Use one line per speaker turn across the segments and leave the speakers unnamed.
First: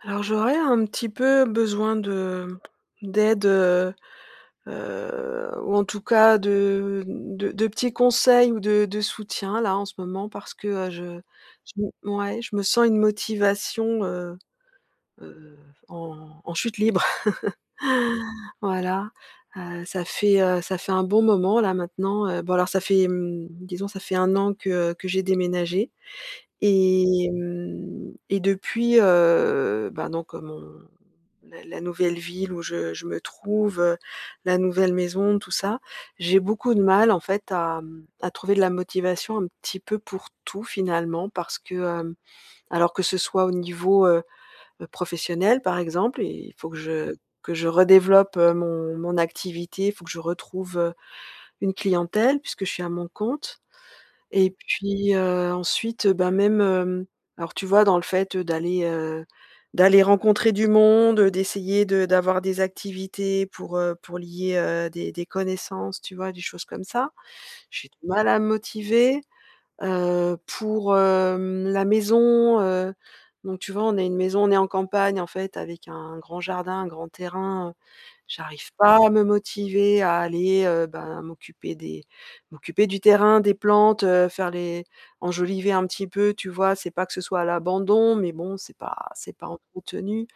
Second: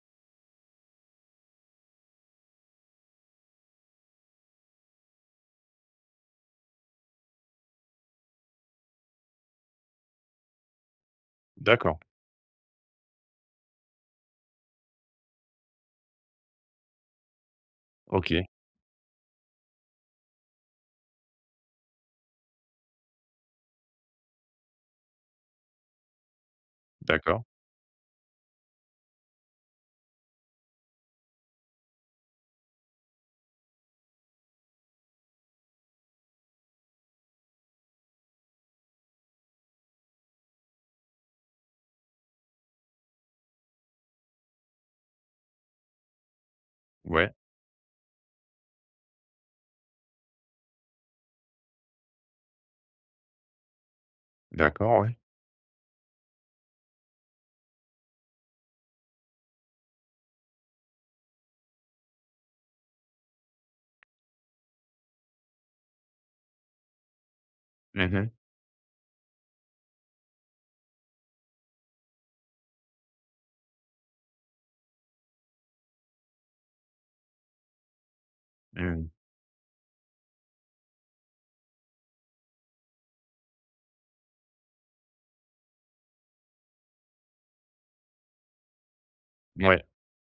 Alors, j'aurais un petit peu besoin de d'aide, heu heu, ou en tout cas de de de petits conseils ou de de soutien, là, en ce moment, parce que, heu, je je m
D'accord.
ouais, je me sens une motivation, heu heu, en en chute libre.
OK.
Voilà. Heu, ça fait, heu, ça fait un bon moment, là, maintenant, heu bon alors ça fait, mmh, disons ça fait 1 an que que j'ai déménagé, et
D'accord.
mmh, et depuis, heu, ben donc, heu, mon la la nouvelle ville où je je me trouve, heu, la nouvelle maison, tout ça, j'ai beaucoup de mal en fait à, mmh, à trouver de la motivation un petit peu pour tout, finalement. Parce que, hem alors que ce soit au niveau, heu heu, professionnel, par exemple, il faut que je
Ouais.
que je redéveloppe, heu, mon mon activité, il faut que je retrouve, heu, une clientèle- puisque je suis à mon compte- et
D'accord,
puis,
ouais.
heu, ensuite, heu, bah, même, hem alors tu vois, dans le fait, heu, d'aller, heu, d'aller rencontrer du monde, heu, d'essayer de d'avoir des activités pour, heu, pour lier, heu, des des connaissances, tu vois? Des choses comme ça. J'ai du
Mmh
mal
mh.
à me motiver. Heu, pour, hem, la maison, heu, donc tu vois, on a une maison, on est en campagne, en fait, avec un grand jardin, un grand terrain. Heu, j'arrive pas à
Mmh.
me motiver à aller, heu, bah m'occuper des m'occuper du terrain, des plantes. Heu, faire les enjoliver un petit peu, tu vois? C'est pas que ce soit à l'abandon, mais bon, c'est pas c'est pas
Mouais.
entretenu.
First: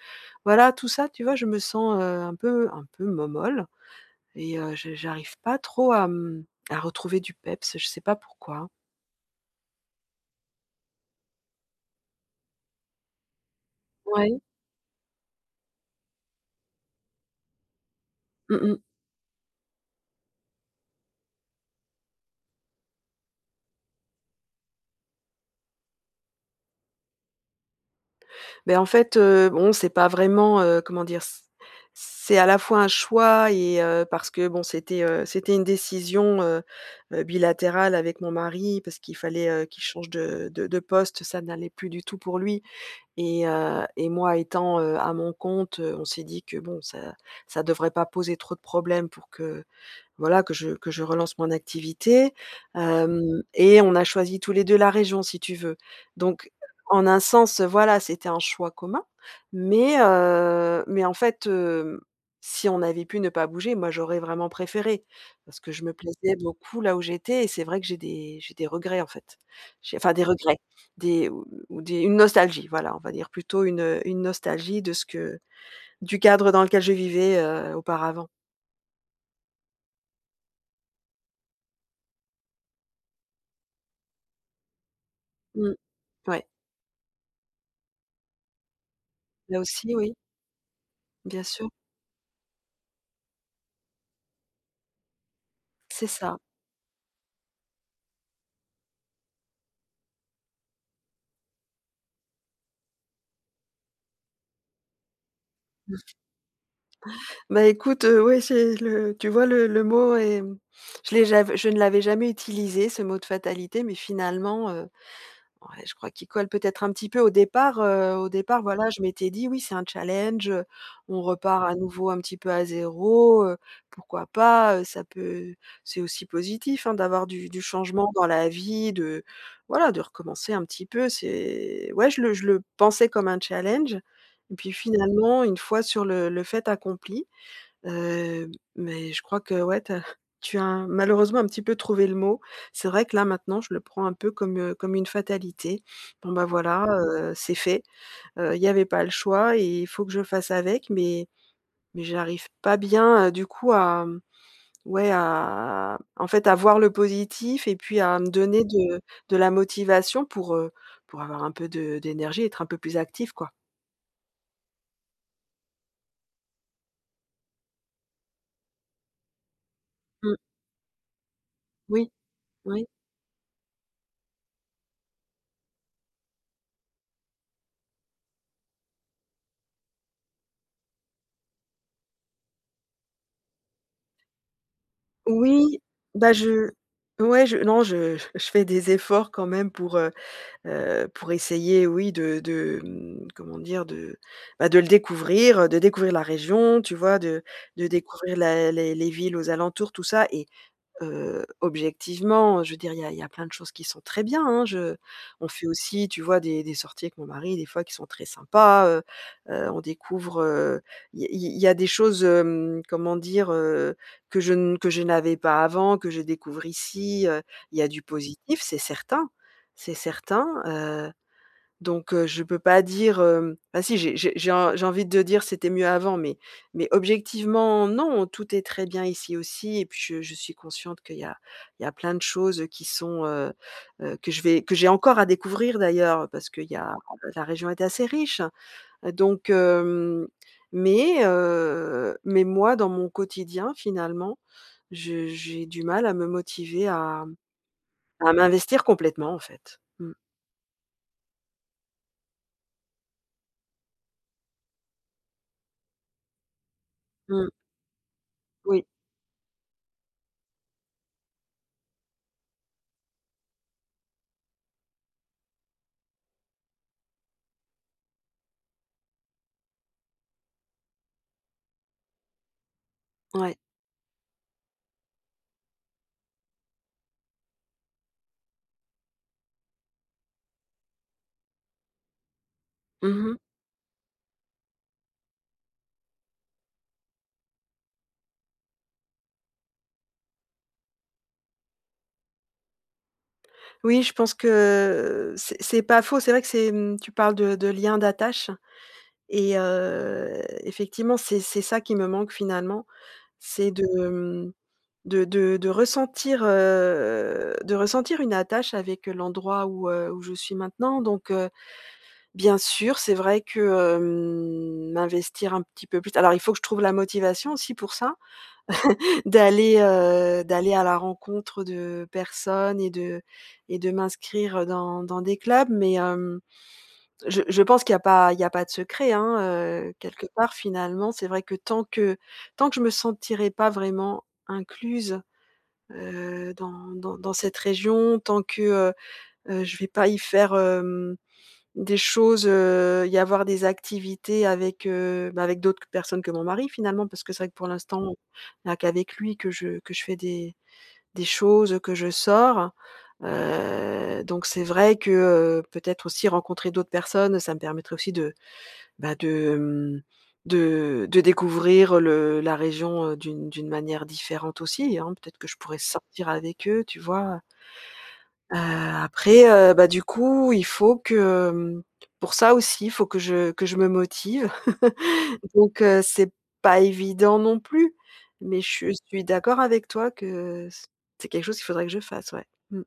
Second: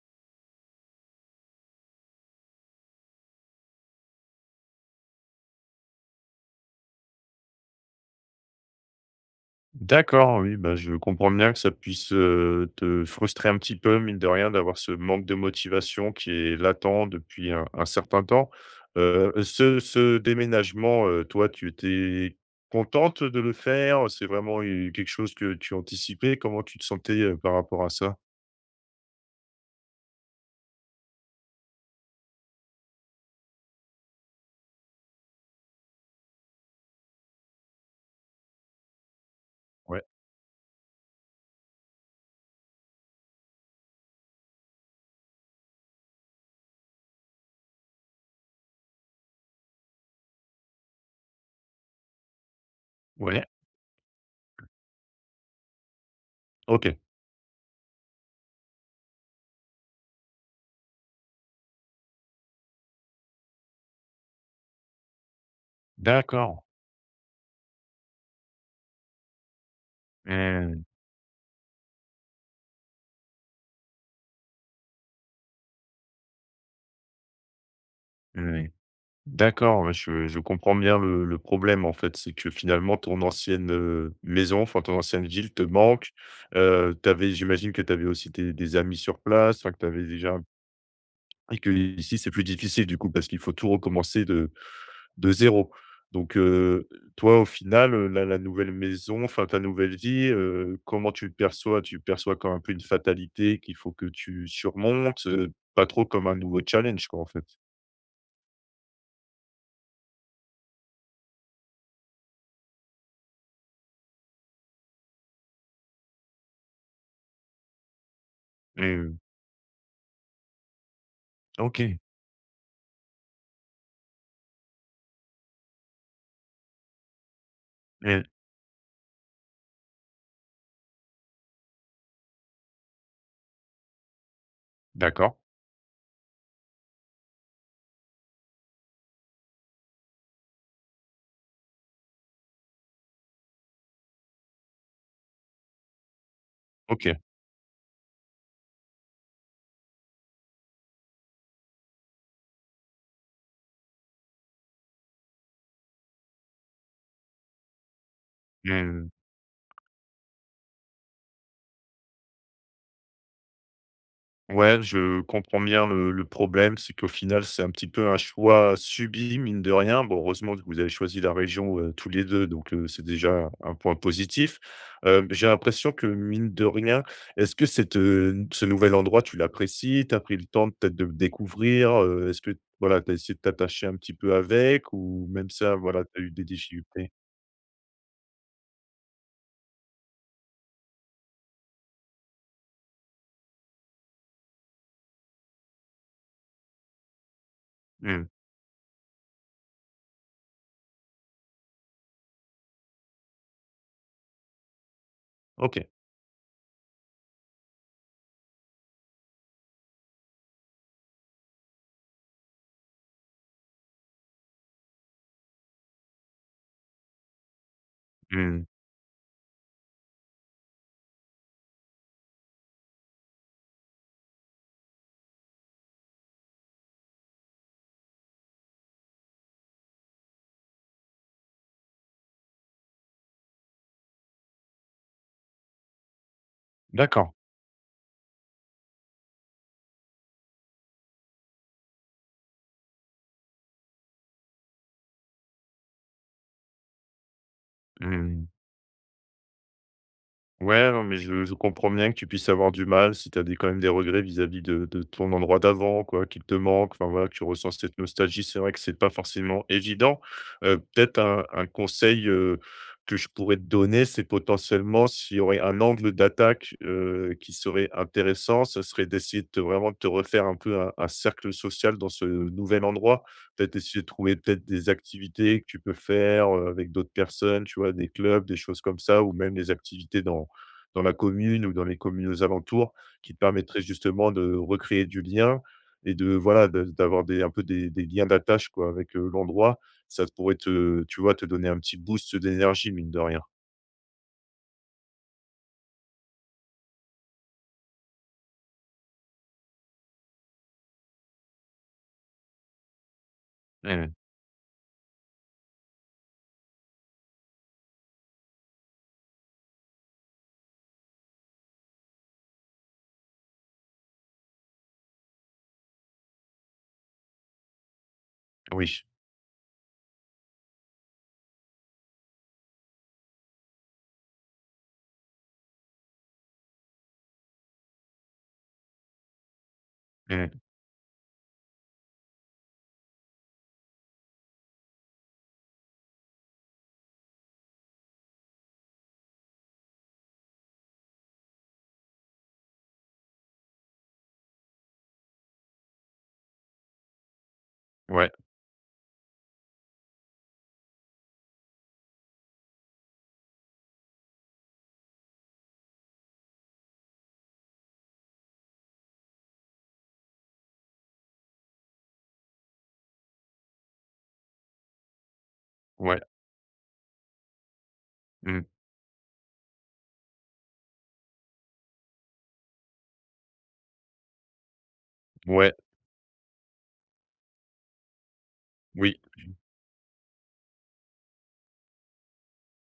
Voilà, tout ça, tu vois, je me sens, heu, un peu un peu momolle et heu, j'a j'arrive pas trop à, mmh, à retrouver du peps, heu, je sais pas pourquoi.
D'accord, oui, bah, je comprends bien que ça puisse, heu, te frustrer un petit peu, mine de
Ouais.
rien, d'avoir ce manque de motivation, qui est latent depuis un un certain temps.
Mmh mh.
Heu, ce ce déménagement, heu, toi tu étais, contente de le faire? Heu, c'est vraiment u quelque chose que tu anticipais? Comment tu te sentais, heu, par rapport à ça?
Beh, en fait, heu bon, c'est pas vraiment, heu comment dire? C c'est, à la fois un choix et heu, parce que bon, c'était, heu, c'était une décision, heu heu, bilatérale avec mon mari, parce qu'il fallait, heu, qu'il
Ouais.
change de de de poste, ça n'allait plus du tout pour lui et heu et moi étant, heu, à mon compte, heu, on s'est dit que, bon, ça ça devrait pas poser trop de problèmes pour que voilà, que je que je relance mon activité. Hem
Ouais.
et on a choisi tous les 2 la région, si tu veux. Donc,
OK.
en un sens, heu, voilà, c'était un choix commun. Mais, heu mais en fait, hem, si on avait pu ne pas bouger, moi j'aurais vraiment préféré, parce que je me plaisais
D'accord.
beaucoup là où j'étais et c'est vrai que j'ai des j'ai des regrets en fait. J'ai enfin des regrets,
Mmh.
des, mmh, des une nostalgie, voilà, on va dire plutôt une, heu, une nostalgie de ce que du cadre dans lequel je vivais, heu, auparavant.
Oui. D'accord, ouais je je comprends bien le le problème en fait, c'est que finalement ton ancienne, heu, maison, enfin ton ancienne ville te
Mmh.
manque.
Ouais.
Heu, tu avais j'imagine que tu avais aussi tes des amis sur place,
Là
enfin que tu
aussi,
avais
oui.
déjà m
Bien
et
sûr.
qu'ici c'est plus difficile du coup, parce qu'il faut tout recommencer de de 0.
C'est ça.
Donc, heu, toi, au final, heu, la la nouvelle maison enfin ta nouvelle vie, heu, comment tu le perçois? Tu perçois comme un peu une fatalité qu'il faut que tu surmontes? Heu, pas
Mmh.
trop comme un nouveau challenge quoi, en fait?
Bah, écoute, heu, ouais, c'est le tu vois le le mot est, mmh, je l'ai j'av je ne l'avais jamais utilisé ce mot de fatalité, mais finalement, heu. Ouais, je crois qu'il colle peut-être un petit peu. Au départ, heu, au départ voilà, je
Mmh.
m'étais dit: «Oui, c'est un challenge, heu, on repart à
OK.
nouveau un petit peu à 0, heu, pourquoi pas, heu? Ça peut c'est aussi positif hein, d'avoir du du changement
Mmh.
dans la vie. De voilà, de recommencer un petit peu, c'est» Ouais, je le je le pensais comme un challenge et puis
D'accord.
finalement, une fois sur le le fait accompli, heu mais je crois, que ouais, tu as tu as un malheureusement, un petit peu trouvé le mot. C'est vrai que là maintenant, je le prends un peu comme, heu comme une fatalité. Bon, bah, voilà,
OK.
heu, c'est fait. Heu, il y avait pas le choix et il faut que je fasse avec, mais mais j'arrive pas bien, heu, du coup à, mmh, ouais, à, en fait, à voir le positif et puis à me donner de
Mmh.
de la motivation pour, heu, pour avoir un peu de d'énergie et être un peu plus active quoi.
Ouais, je comprends bien le le problème, c'est qu'au final c'est un petit peu un choix subi, mine de rien. Bon,
Mmh.
heureusement vous avez choisi la région, heu, tous
Oui,
les 2 donc,
oui.
heu, c'est déjà un un point positif. Hem j'ai l'impression que mine de rien est-ce que cet, heu, n ce nouvel endroit tu l'apprécies, tu as pris le temps peut-être de le découvrir? Heu, est-ce que t, voilà, tu as essayé de t'attacher un petit peu avec, ou même ça
Oui,
voilà, tu as eu
bah,
des
je,
difficultés?
ouais, je non, je je fais des efforts quand même pour, heu heu, pour essayer, oui, de de, hem, comment dire? De, bah, de le découvrir, heu, de découvrir la région, tu vois? De de
Mmh mh.
découvrir la les les villes aux alentours tout ça et heu, objectivement, heu, je veux dire il y a il y a plein de choses qui sont très bien, hein, je on fait
OK.
aussi, tu vois des des sorties avec mon mari des fois qui sont très sympas. Heu heu, on découvre, heu, il y a il il y a des choses, hem, comment dire? Heu, que je ne que je n'avais pas avant, que je découvre ici, heu. Il y a du
Mmh
positif,
mh.
c'est certain, c'est certain. Heu, donc, heu, je peux pas dire hem, bah, si j'ai j'ai j'ai en j'ai envie de dire: «C'était mieux avant» mais mais objectivement non, tout est très bien ici aussi et puis je je suis consciente qu'il y a il y a plein de choses, heu, qui sont heu heu, que je vais que j'ai encore à découvrir d'ailleurs parce qu'il y a
D'accord.
la région est assez riche. Heu, donc hem, mais, heu, mais moi dans mon quotidien finalement, je j'ai du mal à me motiver à
Mmh
à
mh.
m'investir complètement, en fait. Mmh.
Ouais, non. Mais, je je comprends bien que tu puisses avoir du mal si tu as des quand même des regrets vis-à-vis de de ton endroit d'avant quoi, qu'il te manque, enfin, voilà, tu
Mmh.
ressens cette nostalgie. C'est vrai que
Oui.
c'est pas forcément évident, heu, peut-être un un conseil, heu, que je pourrais te donner, c'est, potentiellement, s'il y aurait un angle d'attaque, heu, qui serait intéressant, ce serait d'essayer de te, vraiment, de te refaire un peu un un cercle social dans ce, heu, nouvel endroit.
Ouais.
Peut-être essayer de trouver peut-être des activités que tu peux faire, heu, avec d'autres personnes, tu vois, des clubs, des choses comme ça ou même des activités dans dans la commune ou dans les communes aux alentours,
Mmh
qui
mh.
te permettraient justement de recréer du lien et de, voilà, de d'avoir des un peu des des liens d'attache, quoi, avec, heu, l'endroit, ça pourrait te, tu vois, te donner un petit boost, heu, d'énergie, mine de rien.
Oui, je pense que, heu, c'est c'est pas faux. C'est vrai que c'est, mmh, tu parles de de lien d'attache et heu, effectivement, c'est c'est ça qui me manque finalement. C'est de,
Mmh mh.
hem, de de de ressentir, heu, de ressentir une attache avec, heu, l'endroit où, heu, où je suis maintenant donc, heu, bien sûr. C'est vrai que, hem, m'investir un petit peu plus. Alors, il faut que je trouve la motivation aussi pour ça
Oui.
d'aller, heu, d'aller à la rencontre, heu, de personnes et de et de m'inscrire dans dans des clubs, mais, hem, je je pense qu'il y a pas il y a pas de secret, hein, heu, quelque
Mmh.
part, finalement. C'est vrai que tant que tant que je me sentirai pas vraiment incluse, heu, dans dans dans cette région, tant que, heu, heu, je vais pas y faire, hem, des choses, heu, y avoir des activités avec, heu, bah, avec d'autres qu personnes que mon mari, finalement, parce que c'est vrai que pour l'instant,
Ouais.
il y a qu'avec lui que je que je fais des des choses, que je sors. Heu, donc, c'est vrai que, heu, peut-être aussi rencontrer d'autres personnes, ça me permettrait aussi de, bah, de, mmh, de de découvrir le la région, heu, d'une d'une manière différente aussi, hein. Peut-être que je pourrais
Ouais.
sortir avec eux, tu vois? Heu,
Mmh.
après, heu, bah, du coup, il faut que, mmh, pour ça aussi, il faut que je que je me motive.
Ouais.
Donc, heu, c'est pas évident non plus. Mais, je
Oui.
suis d'accord avec toi que, heu, s c'est quelque chose qu'il faudrait que je fasse, ouais. Mmh.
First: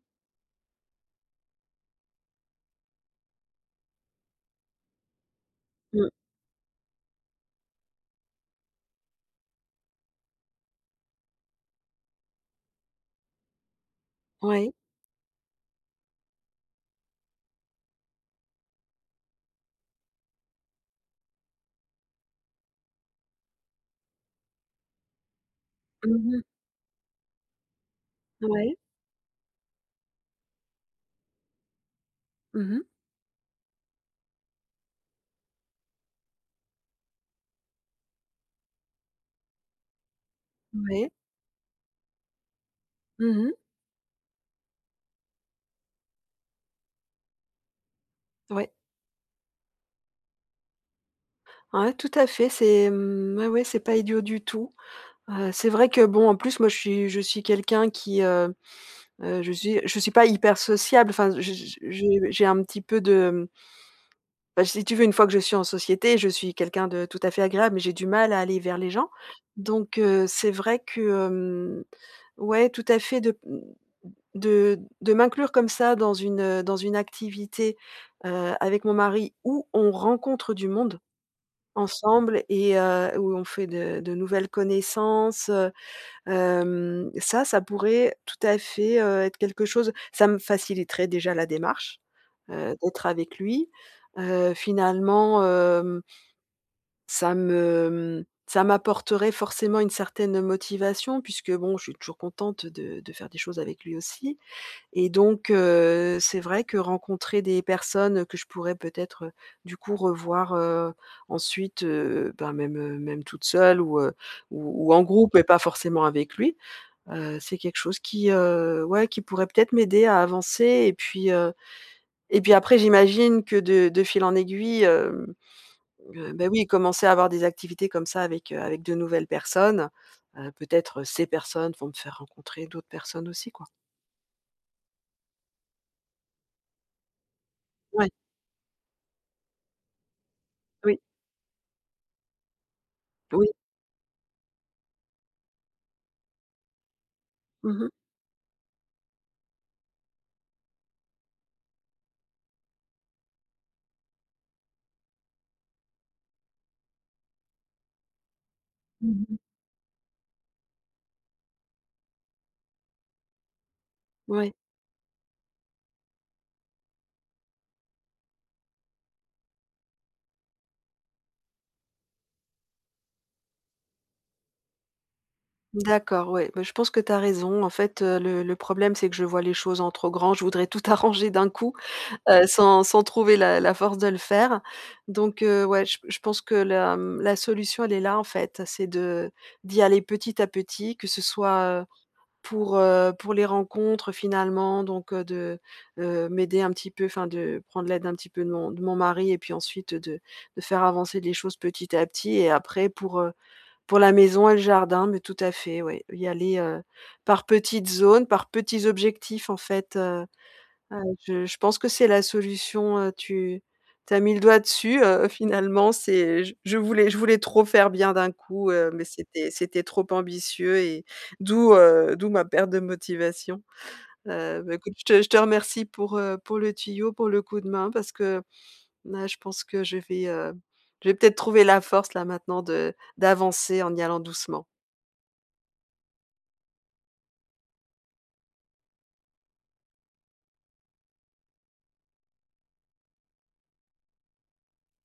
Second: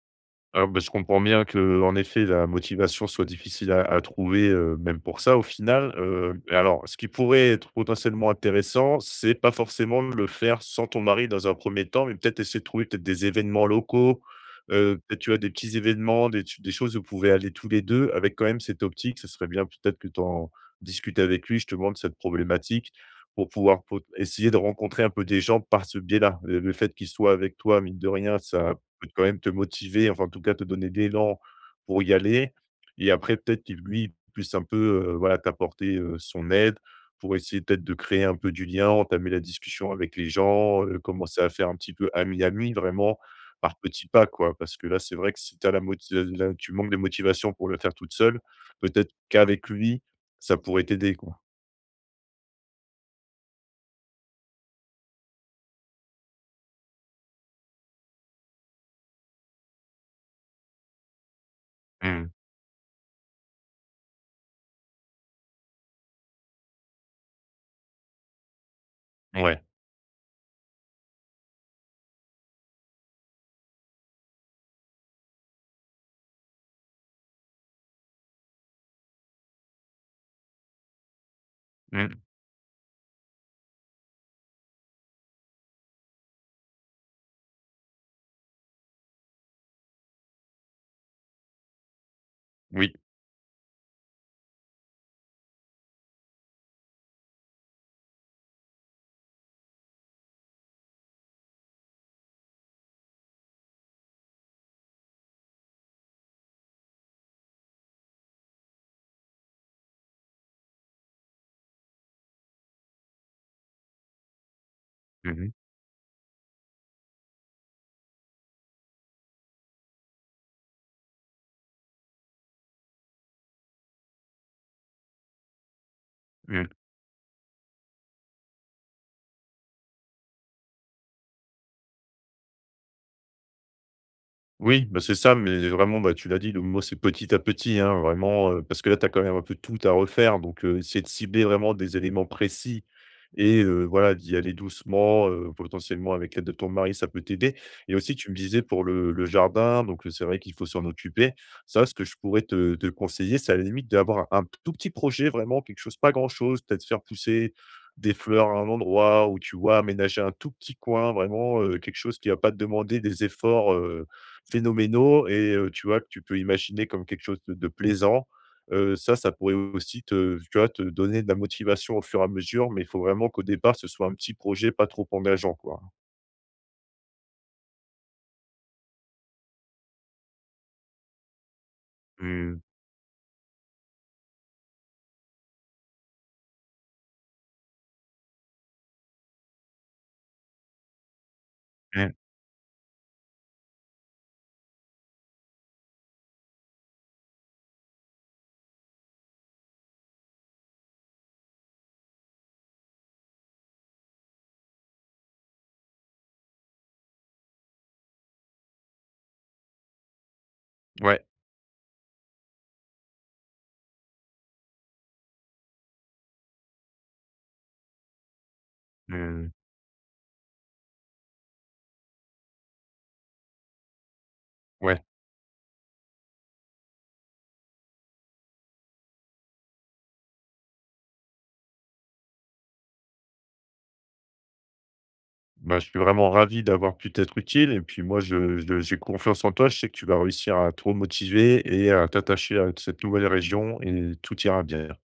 Ah ben, je comprends bien que, en effet, la motivation soit difficile à à trouver, heu, même pour ça, au final,
Mmh.
heu et alors ce qui pourrait être potentiellement intéressant, c'est pas forcément le faire sans ton mari, dans un 1er temps, mais peut-être essayer de trouver, peut-être, des évènements locaux,
Ouais.
heu, peut-être, tu vois, des petits événements, des ch des choses où vous pouvez aller tous les 2 avec, quand même, cette optique. Ce serait bien, peut-être, que tu en discutes avec lui, justement, de cette problématique, pour pouvoir pot essayer de rencontrer un peu des gens par ce
Mmh
biais-là.
mh.
Heu, le fait qu'il soit avec toi, mine de rien,
N ouais.
ça peut, quand même, te motiver, enfin, en tout cas, te donner de l'élan pour y aller
Mmh mh.
et après, peut-être qu'il, lui, puisse un peu, heu, voilà, t'apporter, heu, son aide pour essayer, peut-être, de créer un peu du lien, entamer la discussion avec les gens, heu,
Ouais.
commencer à faire un petit peu ami ami, vraiment
Mmh mh.
par petits pas, quoi. Parce que là, c'est vrai que si tu as la moti là, tu manques de motivation pour le faire toute seule,
Ouais.
peut-être, qu'avec lui, ça pourrait t'aider, quoi.
Ouais, tout à fait, c'est, mmh, ouais, ouais, c'est pas idiot du tout. Heu, c'est vrai que, bon, en plus, moi, je suis je suis quelqu'un qui, heu heu, je suis je suis pas hyper sociable. Enfin, je je je
Mmh mh.
je j'ai un petit peu de, hem bah, si tu veux, une fois que je suis en société, je suis quelqu'un de tout à fait agréable, mais j'ai du mal à aller vers les gens.
Ouais.
Donc heu, c'est vrai que, hem, ouais, tout à fait, de, mmh, de de m'inclure comme ça, dans une, heu, dans une activité, heu, avec mon mari où on rencontre du monde
Mmh.
ensemble et heu, où on fait de de nouvelles connaissances, heu, hem, ça, ça pourrait tout à fait, heu, être quelque chose ça me faciliterait déjà la démarche, heu,
Oui.
d'être avec lui. Heu, finalement, hem ça me, mmh, ça m'apporterait forcément une certaine motivation puisque, bon, je suis toujours contente de de faire des choses avec lui aussi et donc heu, c'est vrai que rencontrer des personnes que je pourrais peut-être, heu, du coup, revoir, heu, ensuite, heu, ben, même heu, même toute seule ou heu, ou ou en
Mmh
groupe et
mh.
pas forcément avec lui. Heu, c'est quelque chose qui, heu, ouais, qui pourrait peut-être m'aider à avancer et puis, heu, et puis, après, j'imagine que, de de fil en aiguille, hem, heu, bah, oui,
Mmh.
commencer à avoir des activités comme ça avec, heu, avec de nouvelles personnes. Heu, peut-être ces personnes vont me faire rencontrer d'autres personnes aussi, quoi.
Oui, bah, c'est ça, mais vraiment, bah, tu l'as dit le mot c'est petit à petit, hein,
Ouais.
vraiment, heu, parce que là tu as quand même un peu tout à refaire donc, heu,
Oui.
essayer de cibler vraiment des éléments précis
Oui.
et heu, voilà, d'y aller doucement, heu, potentiellement avec l'aide de ton mari, ça peut t'aider.
Mmh mh.
Et aussi tu me disais pour le le jardin, donc, heu, c'est vrai qu'il faut s'en occuper. Ça, ce que je pourrais te te conseiller, c'est à la limite d'avoir un un p tout petit projet, vraiment quelque chose pas grand chose, peut-être faire pousser des fleurs à un
Mmh
endroit
mh.
ou, tu vois, aménager un tout petit coin vraiment, heu, quelque chose qui va pas te demander des efforts, heu,
Ouais.
phénoménaux et heu, tu vois, que tu peux imaginer comme quelque chose de de plaisant, heu, ça, ça pourrait aussi te tu vois, te donner de la motivation au fur et à mesure, mais il faut vraiment qu'au départ ce soit un petit projet pas trop engageant, quoi, hein.
D'accord, ouais. Beh, je pense que tu as raison, en fait, heu, le le problème, c'est que je vois les choses en trop grand, je voudrais tout arranger d'un coup. Heu,
Mmh.
sans sans trouver la la force de le faire. Donc, heu, ouais, j p je pense que la, mmh, la solution, elle est là, en fait, c'est de d'y aller petit à petit, que ce soit, heu,
Mmh.
pour, heu, pour les rencontres, finalement donc, heu, de, heu, m'aider un petit peu enfin, de prendre l'aide un petit peu de mon de mon mari et puis ensuite, heu, de de faire avancer les choses petit à petit. Et après pour, heu, pour la maison et le jardin, mais tout à fait, ouais, y aller, heu, par petites zones, par petits objectifs, en fait. Heu, ah, oui,
Ouais.
je je pense que c'est la solution, heu, tu tu as mis le doigt dessus, heu, finalement. C'est, heu, j je voulais je voulais trop faire bien d'un coup, heu, mais
Mmh
c'était
mh.
c'était trop ambitieux et d'où, heu, d'où ma perte de motivation. Heu, bah, écoute,
Ouais.
je te je te remercie pour, heu, pour le tuyau, pour le coup de main, parce que là, je pense que je vais heu, je vais peut-être trouver la force, là, maintenant, de d'avancer en y allant doucement.
Bah, je suis vraiment ravi d'avoir pu t'être utile et puis moi je je j'ai confiance en toi, je sais que tu vas réussir à te remotiver et à t'attacher à cette nouvelle région et tout ira bien.